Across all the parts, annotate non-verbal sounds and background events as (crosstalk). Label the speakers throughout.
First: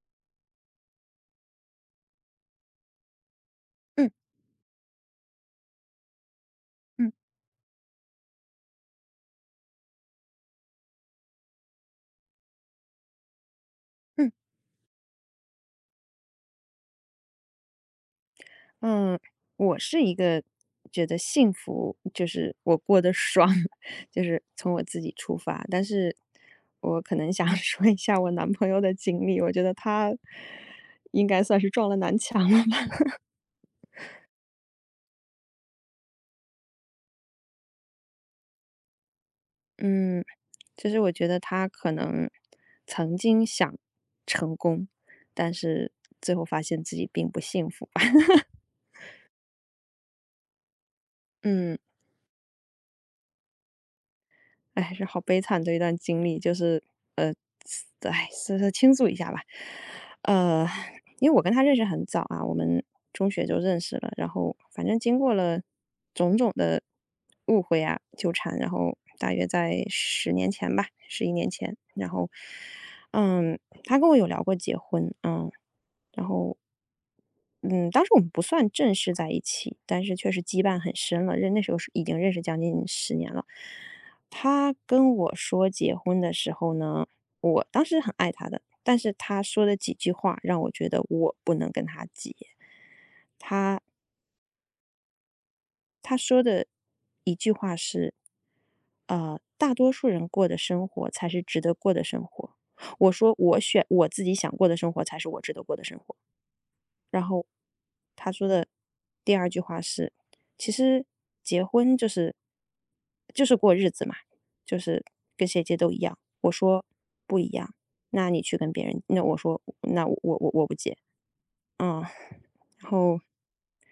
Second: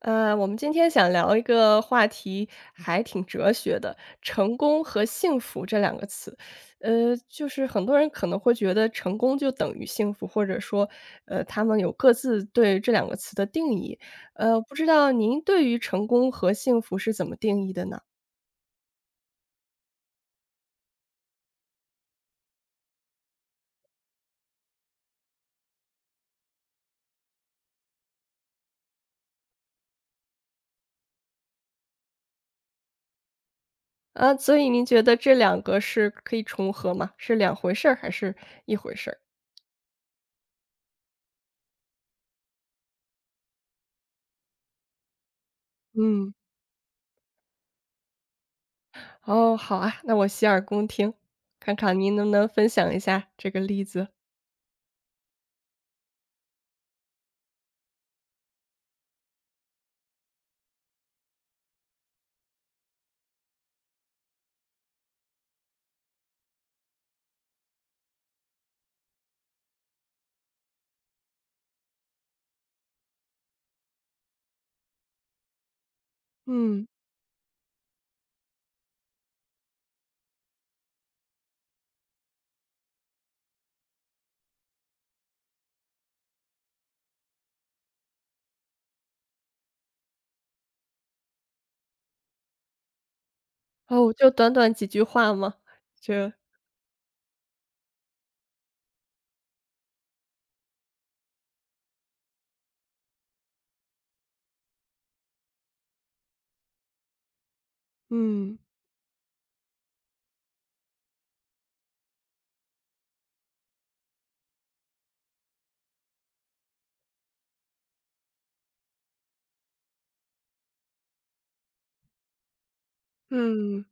Speaker 1: 我们今天想聊一个话题，还挺哲学的，
Speaker 2: 嗯
Speaker 1: 成功和幸福这两个词。
Speaker 2: 嗯
Speaker 1: 就是很多人可能会觉得成功就等于幸福，或者说，他们有各自对这两个词的定义。
Speaker 2: 嗯
Speaker 1: 不知道您对于成功和幸福是怎么定义的呢？
Speaker 2: 嗯，我是一个觉得幸福就是我过得爽，(laughs) 就是从我自己出发。但是我可能想 (laughs) 说一下我男朋友的经历，我觉得他应该算是撞了南墙了吧。
Speaker 1: 啊，所以您觉得这两个是可以重合吗？是两回事儿还是一回事儿？
Speaker 2: (laughs) 嗯，就是我觉得他可能曾经想成功，但是
Speaker 1: 嗯。
Speaker 2: 最后发现自己并不幸福吧。(laughs)
Speaker 1: 哦，好啊，那我洗耳恭听，看
Speaker 2: 嗯。
Speaker 1: 看您能不能分享一下这个例子。
Speaker 2: 哎，是好悲惨的一段经历，就是呃，哎，是倾诉一下吧。呃，因为我跟他认识很早啊，我们中学就认识了，然后反正经过了种种的误会啊、纠缠，然后大约在10年前吧，11年前，然后他跟我有聊过结婚，然后，
Speaker 1: 嗯。
Speaker 2: 嗯，当时我们不算正式在一起，但是确实羁绊很深了。那时候是已经认识将近十年了。他跟我说结婚的时候呢，我当时很爱他的，但是他说的几句话让我觉得我不能跟他结。他
Speaker 1: 哦，就短短几句话吗？
Speaker 2: 他
Speaker 1: 这
Speaker 2: 说的一句话是，大多数人过的生活才是值得过的生活。我说我选我自己想过的生活才是我值得过的生活。然后他说
Speaker 1: 嗯。
Speaker 2: 的第二句话是："其实结婚就是过日子嘛，就是跟谁结都一样。"我说不一样，那你去跟别人，那我说那我不结，嗯，然后
Speaker 1: 嗯。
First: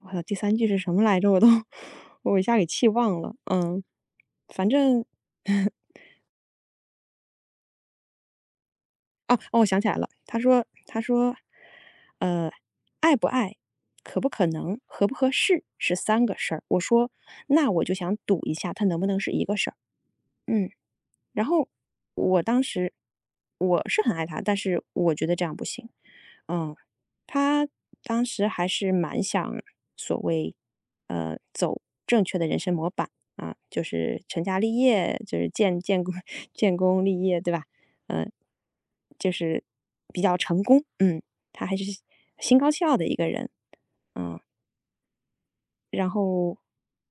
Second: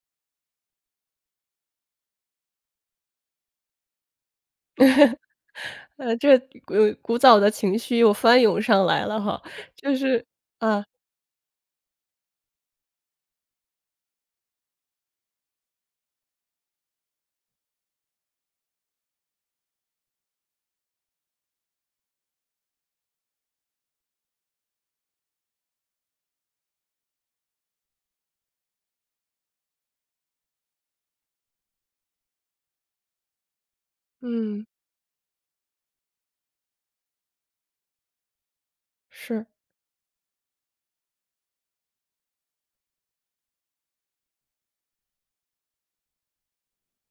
Speaker 2: 我操，第三句是什么来着？我都 (laughs) 我一下给气忘了。嗯，反正 (laughs)
Speaker 1: 呃，这古早的情绪又翻涌上来了
Speaker 2: 哦
Speaker 1: 哈。
Speaker 2: 哦，我想起来
Speaker 1: 就
Speaker 2: 了。
Speaker 1: 是
Speaker 2: 他说
Speaker 1: 啊。
Speaker 2: 他说，呃，爱不爱，可不可能，合不合适是三个事儿。我说那我就想赌一下，它能不能是一个事儿。嗯。然后我当时我是很爱他，但是我觉得这样不行。嗯，他当时还是蛮想所谓走正确的人生模板啊，就是成家
Speaker 1: 嗯，
Speaker 2: 立业，就是建建功 (laughs) 建功立业，对吧？嗯，就
Speaker 1: 是。
Speaker 2: 是比较成功。嗯，他还是心高气傲的一个人。嗯，然后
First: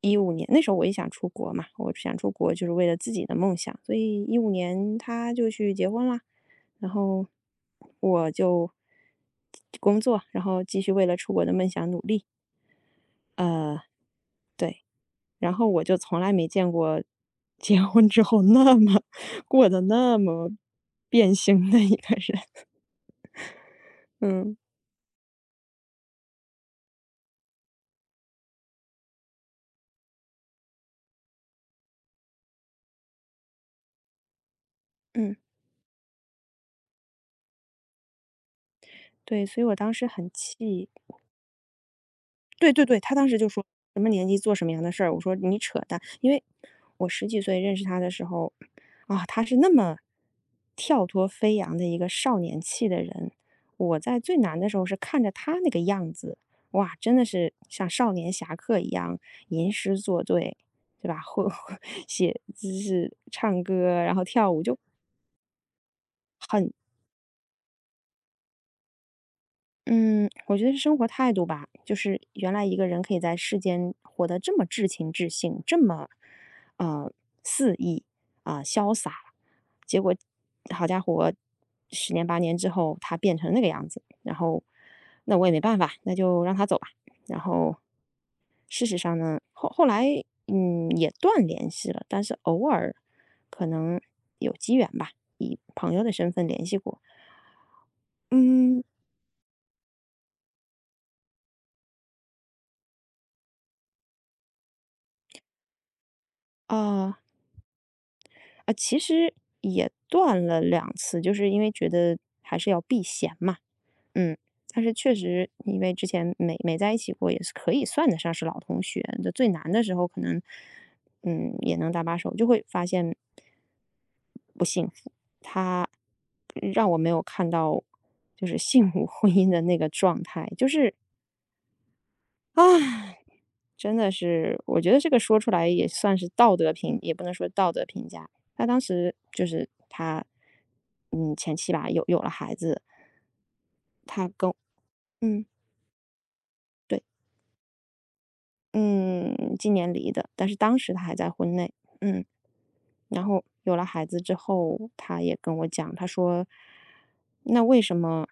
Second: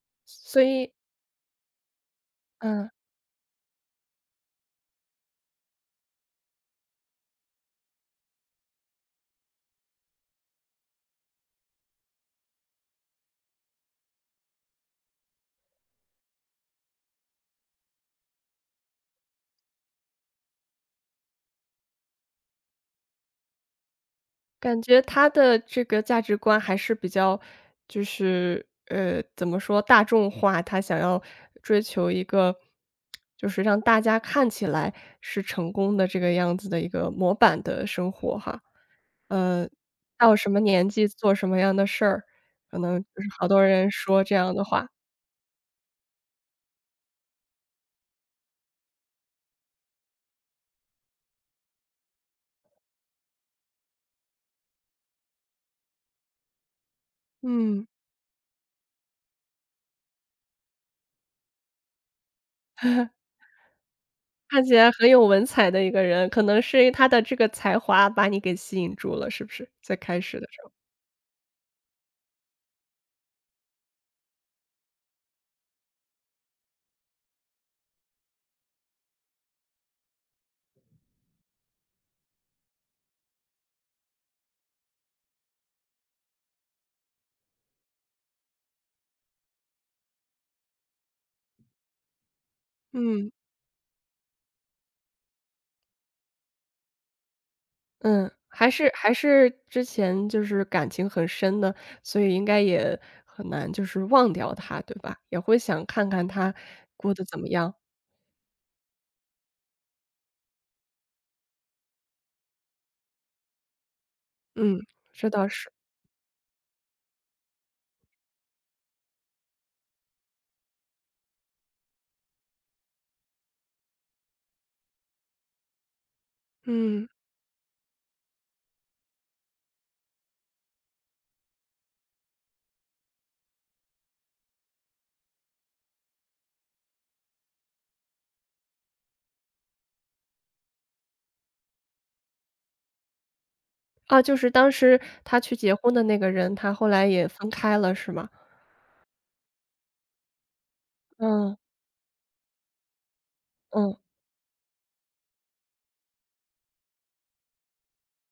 Speaker 2: 一五年那
Speaker 1: 所
Speaker 2: 时候我也
Speaker 1: 以，
Speaker 2: 想出国嘛，我想出国就是为
Speaker 1: 嗯，
Speaker 2: 了自己的梦想，所以一五年他就去结婚啦。然后我就工作，然后继续为了出国的梦想努力。呃，对，然后我就从来没见过结婚之后那么过得那么变形的一个人。嗯，
Speaker 1: 感觉他的这个价值观还是比较就是，怎么说，大众化，他想要追求一个就是让大家看起来
Speaker 2: 嗯，
Speaker 1: 是成功的这个样子的一个模板的生活哈。
Speaker 2: 对，所以
Speaker 1: 呃，
Speaker 2: 我当时很
Speaker 1: 到什么年
Speaker 2: 气。
Speaker 1: 纪做什么样的事儿，
Speaker 2: 对
Speaker 1: 可
Speaker 2: 对对，
Speaker 1: 能
Speaker 2: 他
Speaker 1: 就
Speaker 2: 当
Speaker 1: 是
Speaker 2: 时
Speaker 1: 好
Speaker 2: 就
Speaker 1: 多
Speaker 2: 说
Speaker 1: 人
Speaker 2: 什么
Speaker 1: 说
Speaker 2: 年
Speaker 1: 这
Speaker 2: 纪
Speaker 1: 样
Speaker 2: 做
Speaker 1: 的
Speaker 2: 什么样
Speaker 1: 话。
Speaker 2: 的事儿，我说你扯淡，因为我十几岁认识他的时候，啊，他是那么跳脱飞扬的一个少年气的人，我在最难的时候是看着他那个样子，哇，真的是
Speaker 1: 嗯，
Speaker 2: 像少年侠客一样吟诗作对，对吧？会 (laughs) 写就是唱歌，然后跳舞，
Speaker 1: 看起
Speaker 2: 就
Speaker 1: 来很有文采的一个人，可能
Speaker 2: 很。
Speaker 1: 是他的这个才华把你给吸引住了，是不是？在开
Speaker 2: 嗯，
Speaker 1: 始的
Speaker 2: 我
Speaker 1: 时
Speaker 2: 觉得
Speaker 1: 候。
Speaker 2: 是生活态度吧，就是原来一个人可以在世间活得这么至情至性，这么，呃，肆意啊、潇洒，结果好家伙，十年八年之后他变成那个样子，然后那我也没办法，那就让他走吧。然后事实上呢，后来也断联系了，但是偶尔
Speaker 1: 嗯。
Speaker 2: 可能有机缘吧，以朋友的身份联系过，
Speaker 1: 嗯，还
Speaker 2: 嗯
Speaker 1: 是还是之前就是感情很深的，所以应该也很难就是忘掉他，对吧？也会想看看他过
Speaker 2: 啊。
Speaker 1: 得怎么样。
Speaker 2: 啊，其实也断了两次，就是因为觉得还是要避嫌嘛。嗯，
Speaker 1: 嗯，
Speaker 2: 但是确
Speaker 1: 这倒
Speaker 2: 实
Speaker 1: 是。
Speaker 2: 因为之前没在一起过，也是可以算得上是老同学的，就最难的时候可能，嗯，也能搭把手，就会发现不幸福。他让我没
Speaker 1: 嗯。
Speaker 2: 有看到就是幸福 (laughs) 婚姻的那个状态，就是唉，真的是，我觉得这个说出来也算是道德评也不能说道德评价。他当时就是他，前妻吧，有了孩子，
Speaker 1: 啊，
Speaker 2: 他
Speaker 1: 就是
Speaker 2: 跟
Speaker 1: 当时他
Speaker 2: 嗯，
Speaker 1: 去结婚的那个人，他后
Speaker 2: 对，
Speaker 1: 来也分开了，是吗？
Speaker 2: 嗯，今年离的，但是当时他还在婚
Speaker 1: 嗯。
Speaker 2: 内，嗯。然后有了
Speaker 1: 嗯。
Speaker 2: 孩子之后，他也跟我讲，他说："那为什么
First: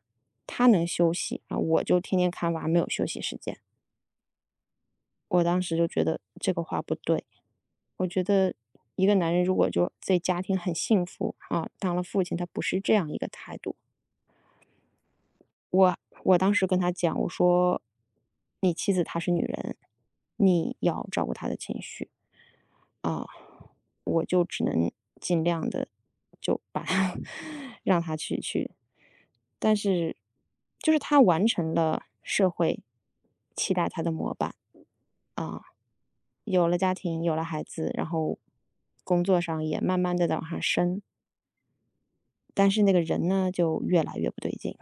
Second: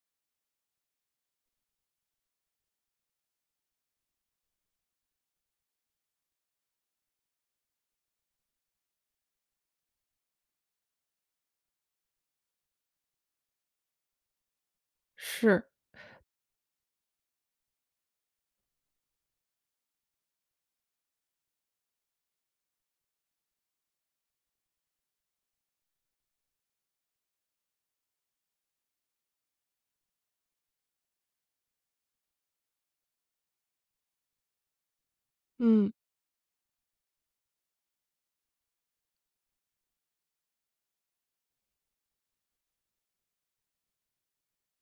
Speaker 2: 他能休息啊，我就天天看娃，没有休息时间？"我当时就觉得这个话不对。我觉得一个男人如果就对家庭很幸福啊，当了父亲，他不是这样一个态度。
Speaker 1: 是，
Speaker 2: 我我当时跟他讲，我说你妻子她是女人，你要照顾她的情绪啊，我就只能尽量的就把她 (laughs) 让她去去，但是就是他完成了社会期待她的模板。啊，
Speaker 1: 嗯。
Speaker 2: 有了家庭，有了孩子，然后工作上也慢慢的在往上升，但是那个人呢，就越来越不对劲。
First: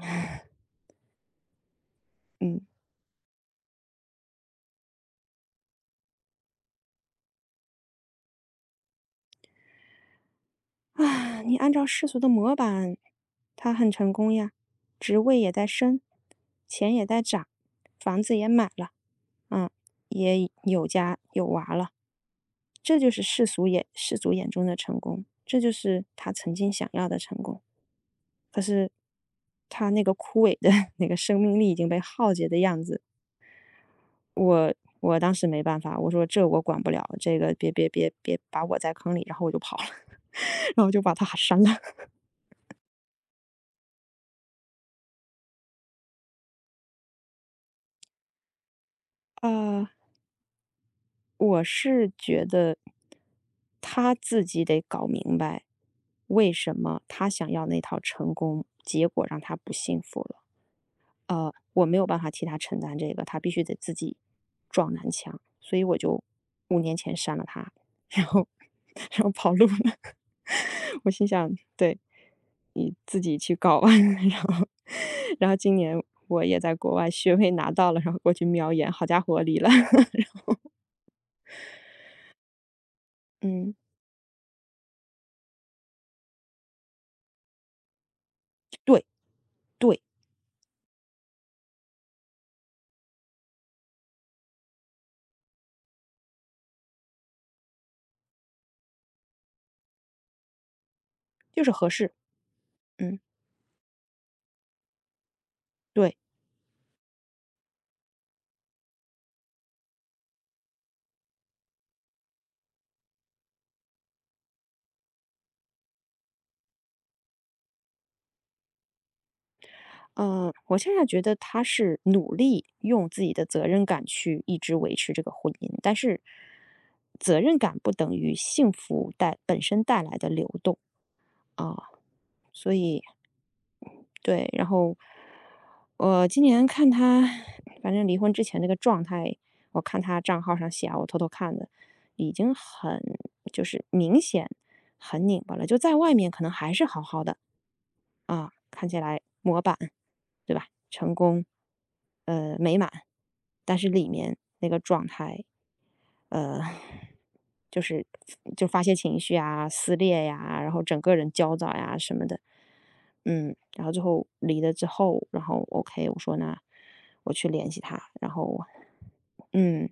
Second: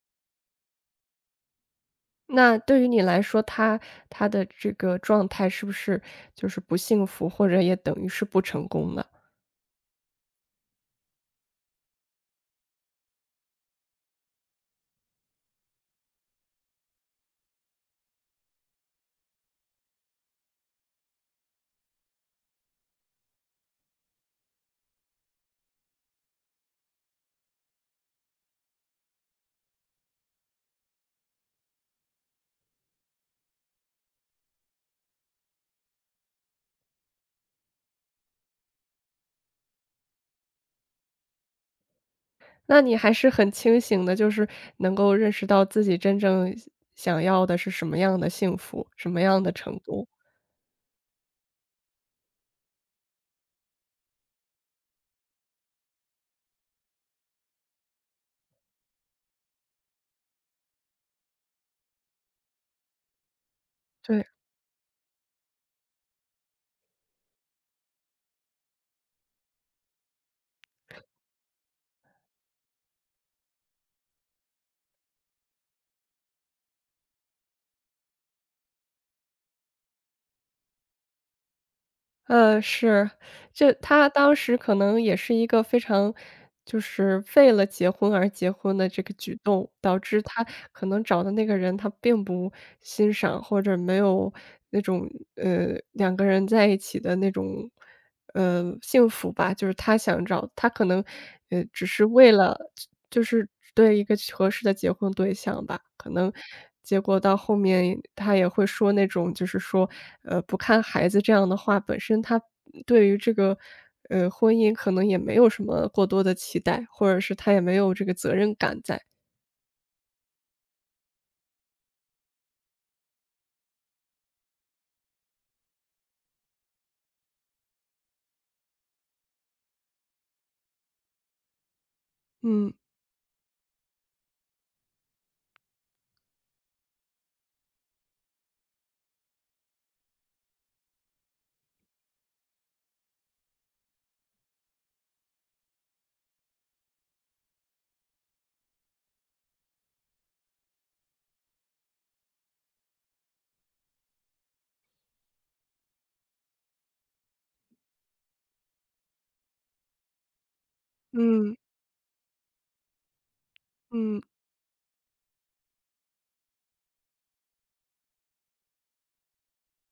Speaker 1: 那
Speaker 2: 嗯，
Speaker 1: 对于你来说，他的这个状态是不是就是不幸福，或者也等于是不成功的？
Speaker 2: 啊，你按照世俗的模板，他很成功呀，职位也在升，钱也在涨，房子也买了，啊，也有家有娃了，这就是世俗眼中的成功，这就是他曾经想要的成功。可是他那个枯萎的 (laughs) 那个生命力已经被耗竭的样子，我我当时没办法，我说这我管不了，这个别把我在坑里，然后我就跑了，(laughs) 然后就把他删了。
Speaker 1: 那你还是很清醒的，就是能够认识到自己真正想要的是什么样的幸福，什么样的成
Speaker 2: 啊，
Speaker 1: 功。
Speaker 2: 我是觉得他自己得搞明白，为什么他想要那套成功，结果让他不幸福了。我没有办法替他承担这个，他必须得自己
Speaker 1: 对。
Speaker 2: 撞南墙，所以我就5年前删了他，然后 (laughs) 然后跑路了。(laughs) 我心想，对你自己去搞吧。(laughs) 然后然后今年我也在国外学位拿到了，然后过去瞄一眼，好家伙，离了。(laughs)
Speaker 1: 是，就
Speaker 2: 嗯，
Speaker 1: 他当时可能也是一个非常就是为了结婚而结婚的这
Speaker 2: 对
Speaker 1: 个举动，导
Speaker 2: 对，
Speaker 1: 致他可能找的那个人他并不欣赏，或者没有那种，两个人在一起的那种，幸福吧，就是他想找他可能，
Speaker 2: 就是
Speaker 1: 只
Speaker 2: 合
Speaker 1: 是
Speaker 2: 适。
Speaker 1: 为了
Speaker 2: 嗯，
Speaker 1: 就是对一个合适的结婚对象吧，可
Speaker 2: 对。
Speaker 1: 能结果到后面他也会说那种就是说，不看孩子这样的话，本身他对于这个，婚姻可能也没有什么过多的期待，或者是他也没有这个责任感在。
Speaker 2: 嗯，我现在觉得他是努力用自己的责任感去一直维持这个婚姻，但是责任感不等于幸福带本身带来的流动啊，所
Speaker 1: 嗯。
Speaker 2: 以对，然后我今年看他，反正离婚之前那个状态，我看他账号上写啊，我偷偷看的，已经很就是明显很拧巴了，就在外面可能还是好好的啊，看起来模板对吧？成功，美满，但是里面那个状态，呃，就是就发泄情绪啊，撕裂呀、然后整个人焦
Speaker 1: 嗯。
Speaker 2: 躁呀、什么的。嗯，然后最
Speaker 1: 嗯。
Speaker 2: 后离了之后，然后 OK,我说那我去联系他，然后，嗯，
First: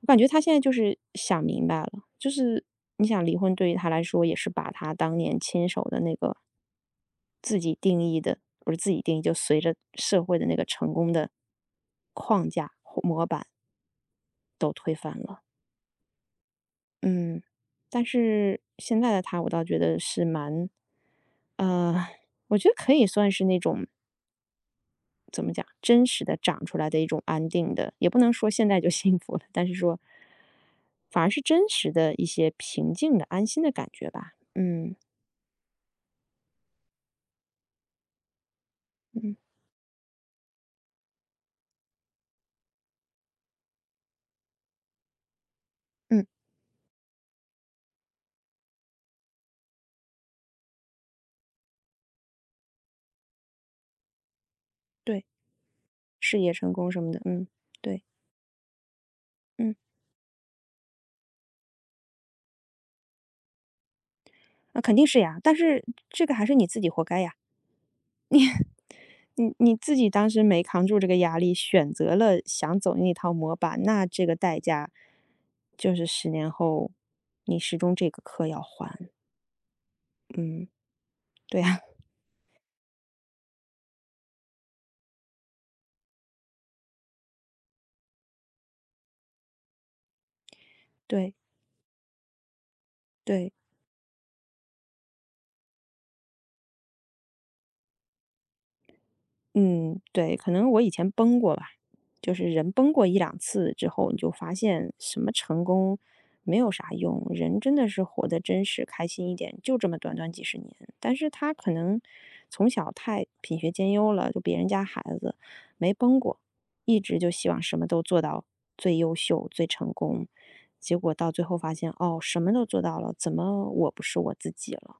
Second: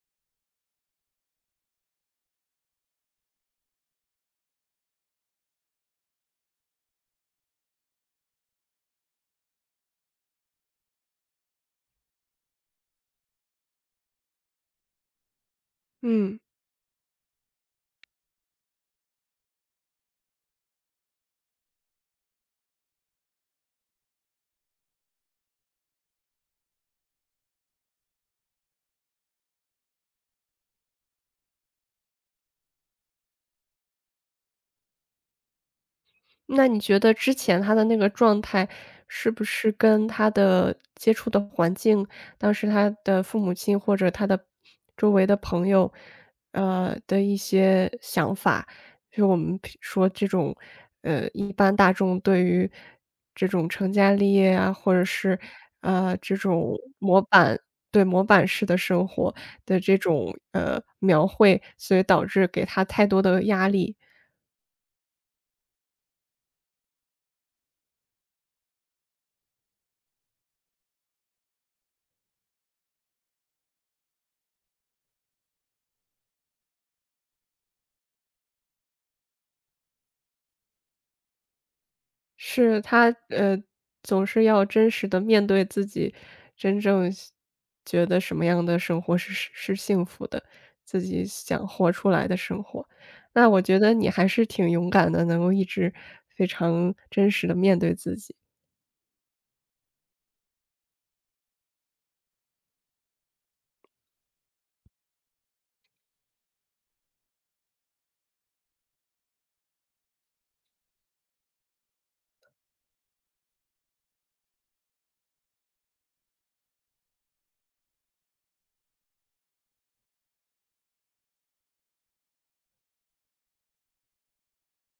Speaker 2: 我感觉他现在就是想明白了，就是你想离婚对于他来说也是把他当年亲手的那个自己定义的，不是自己定义，就随着社会的那个成功的框架或模板都推翻了。
Speaker 1: 嗯。
Speaker 2: 嗯，但是现在的他，我倒觉得是蛮，呃，我觉得可以算是那种怎么讲，真实的长出来的一种安定的，也不能说现在就 (laughs) 幸福了，但是说反而是真实的一些平静的、安心的感觉吧。嗯
Speaker 1: 那你觉得之前他的那个状态，是
Speaker 2: 嗯
Speaker 1: 不是跟他的接触的环境，当时他的父母亲或者他的周围的朋友，
Speaker 2: 嗯，
Speaker 1: 的一些想法，就我们平说这种，一般大众对于这种成家立业啊，或者
Speaker 2: 对，
Speaker 1: 是，这
Speaker 2: 事业成
Speaker 1: 种
Speaker 2: 功什么的，
Speaker 1: 模
Speaker 2: 嗯，
Speaker 1: 板
Speaker 2: 对，
Speaker 1: 对，模板式的生活
Speaker 2: 嗯，
Speaker 1: 的这种，描绘，所以导致给他太多的压力。
Speaker 2: 那肯定是呀，但是这个还是你自己活该呀。你自己当时没扛住这个压力，选择了想走那套模板，那这个代价就是10年后你始终这个课要还。嗯，对呀，(laughs)
Speaker 1: 是，他，总是要真实的面对自己真正觉得什么样的生活是幸福的，自己
Speaker 2: 对
Speaker 1: 想活出来的生活。那
Speaker 2: 对。
Speaker 1: 我觉得你还是挺勇敢的，能够一直非常真实的面对自己。
Speaker 2: 嗯，对，可能我以前崩过吧，就是人崩过一两次之后，你就发现什么成功没有啥用，人真的是活得真实、开心一点，就这么短短几十年。但是他可能从小太品学兼优了，就别人家孩子没崩过，一直就希望什么都做到最优秀、最成功，结果到最后发现，哦，什么都做到了，怎么我不是我自己了？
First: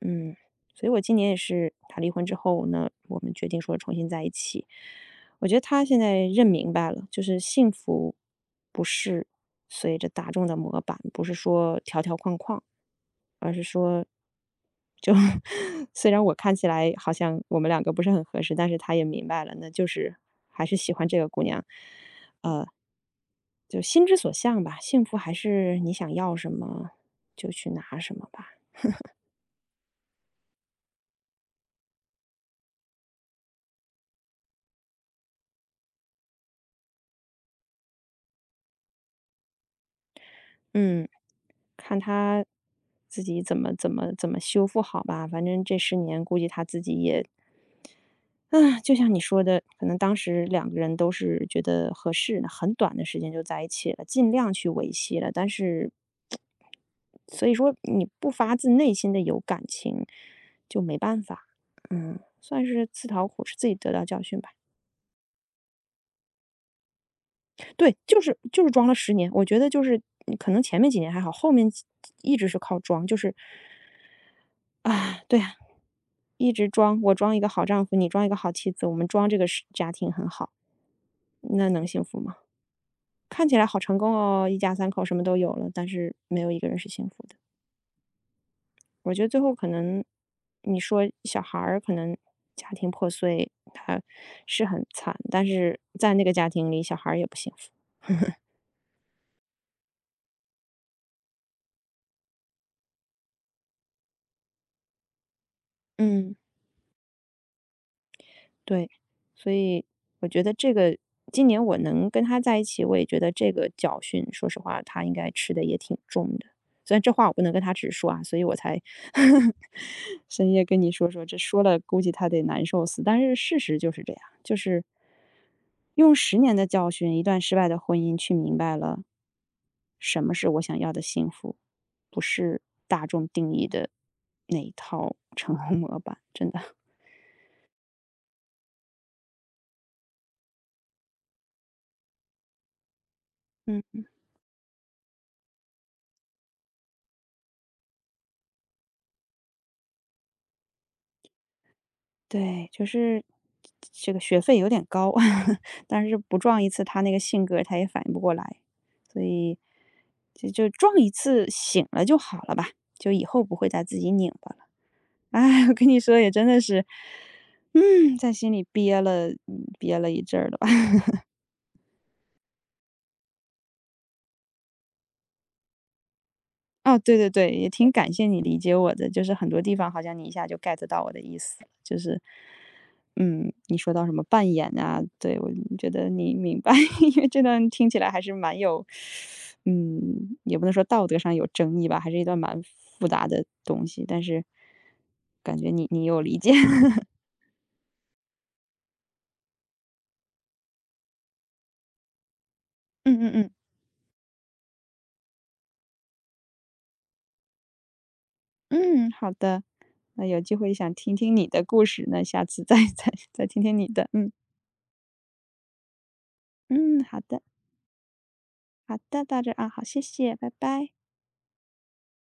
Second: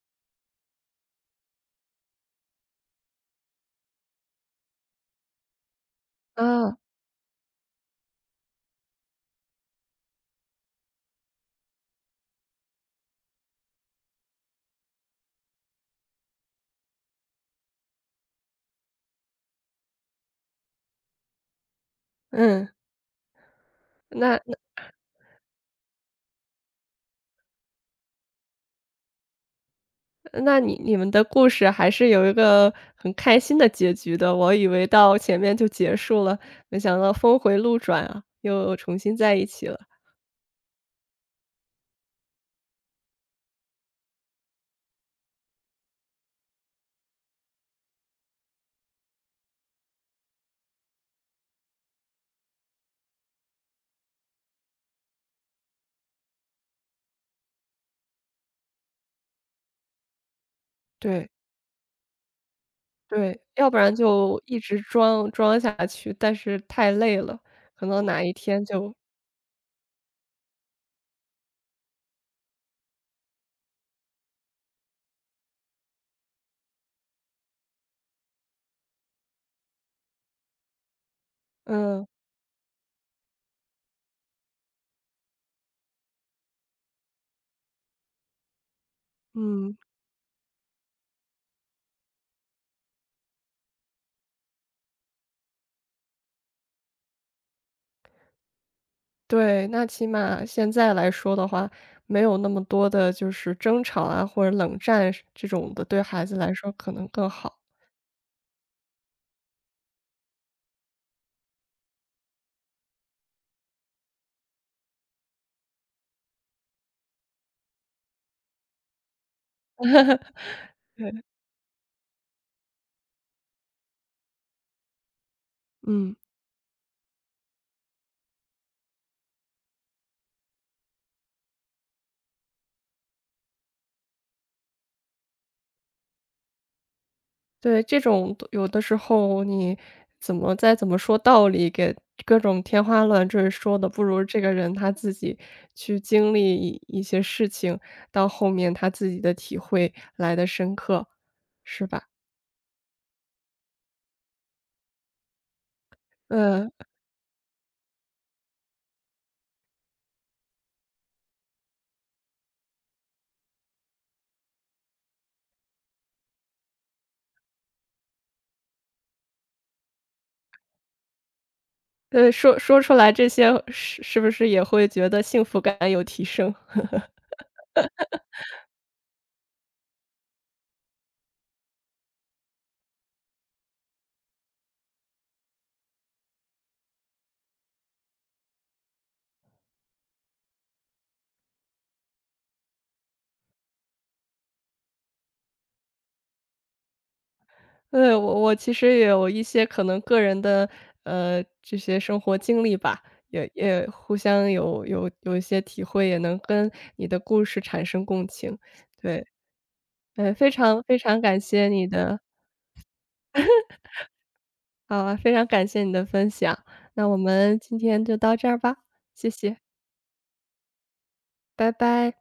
Speaker 2: 嗯，所以我今年也是他离婚之后呢，我们决定说重新在一起。我觉得他现在认明
Speaker 1: 啊。
Speaker 2: 白了，就是幸福不是随着大众的模板，不是说条条框框，而是说就 (laughs) 虽然我看起来好像我们两个不是很合适，但是他也明白了，那就是还是喜欢这个姑娘，
Speaker 1: 嗯。
Speaker 2: 就心之所
Speaker 1: 那那
Speaker 2: 向吧。幸福还是你想要什么就去拿什么吧。
Speaker 1: 那你们的故事还是有一个很开心的结局的，我以为到前面就结束了，没想到峰回路转啊，又重新在一起了。
Speaker 2: 嗯，看他自己怎么修复好吧。反正这十年估计他自己也啊，就像你说的，可能当时两个人都是觉得合适，很短的时间就在一起了，尽量去维系了。但是所以说你不发自内心的有感情，就没办
Speaker 1: 对。
Speaker 2: 法。嗯，算是自讨
Speaker 1: 对，
Speaker 2: 苦吃，自
Speaker 1: 要
Speaker 2: 己
Speaker 1: 不
Speaker 2: 得
Speaker 1: 然
Speaker 2: 到教训
Speaker 1: 就
Speaker 2: 吧。
Speaker 1: 一直装下去，但是太累了，可
Speaker 2: 对，
Speaker 1: 能
Speaker 2: 就
Speaker 1: 哪一
Speaker 2: 是就
Speaker 1: 天
Speaker 2: 是装了
Speaker 1: 就。
Speaker 2: 十年，我觉得就是可能前面几年还好，后面一直是靠装，就是啊，对啊，一直装，我装一个好丈夫，你装一个好妻子，我们装这个是家庭很好，那能幸
Speaker 1: 嗯。
Speaker 2: 福吗？看起来好成功哦，一家三口什么都有了，但是没有一个人是幸福的。我觉得最后可
Speaker 1: 嗯。
Speaker 2: 能，你说小孩儿可能家庭破碎，他是很惨，但是在那个家庭里，小孩儿也不幸福。
Speaker 1: 对，那起码现在来说的话，没有那么多的就是争吵啊，或者冷战是这种的，对孩
Speaker 2: 嗯。
Speaker 1: 子来说可能更好。
Speaker 2: 对，所以我觉得这个今年我能跟他在一起，我也觉得这个教训，说实话，他应该吃的也挺重的。虽然这话我不能跟他直说啊，所以我才 (laughs) 深夜跟你说说，这说了估计他得难受死。但是事实就是这样，就是用
Speaker 1: 嗯。
Speaker 2: 十年的教训，一段失败的婚姻，去明白了什么是我想要的幸福，不是大众定义的那一套成 (laughs) 功模板，真的。(laughs)
Speaker 1: 对，这种有的时候你怎么再怎么说道理，给各种天花乱坠说
Speaker 2: 嗯。
Speaker 1: 的，不如这个人他自己去经历一些事情，到后面他自己的体会来的深刻，是吧？
Speaker 2: 对，就是这个学费有点高，(laughs) 但是不撞一
Speaker 1: 嗯。
Speaker 2: 次他那个性格他也反应不过来，所以就撞一次醒了就好了吧，就以后不会再自己拧巴了。哎，(laughs) 我跟你说也真的是，嗯，在心里憋了一阵儿了吧。(laughs)
Speaker 1: 对，说说出来这些是不是也会觉得幸福感有提升？
Speaker 2: 哦，对对对，也挺感谢你理解我的，就是很多地方好像你一下就 get 到我的意思了就是嗯，你说到什么扮演啊，对，我觉得你明白，(laughs) 因为这段听起来还是蛮有，嗯，也不能说道德上有争议吧，还是一段蛮复杂的东西，但是感觉你有理解，(laughs)
Speaker 1: 对，我其实也有一些可能个人的，这些生活经历吧，
Speaker 2: 嗯嗯嗯
Speaker 1: 也互相有一些体会，也能跟你的故事产生共情。
Speaker 2: 嗯，
Speaker 1: 对，
Speaker 2: 好的，那有
Speaker 1: 非
Speaker 2: 机会
Speaker 1: 常
Speaker 2: 想
Speaker 1: 非
Speaker 2: 听
Speaker 1: 常
Speaker 2: 听
Speaker 1: 感
Speaker 2: 你的
Speaker 1: 谢
Speaker 2: 故
Speaker 1: 你
Speaker 2: 事，
Speaker 1: 的
Speaker 2: 那下次再 (laughs) 再听听你的，嗯
Speaker 1: 啊，非常感谢你的分享。
Speaker 2: 嗯，
Speaker 1: 那我
Speaker 2: 好的
Speaker 1: 们今天就到这儿吧，
Speaker 2: 好的，
Speaker 1: 谢
Speaker 2: 到这儿
Speaker 1: 谢，
Speaker 2: 啊，好，谢谢，拜拜。
Speaker 1: 拜拜。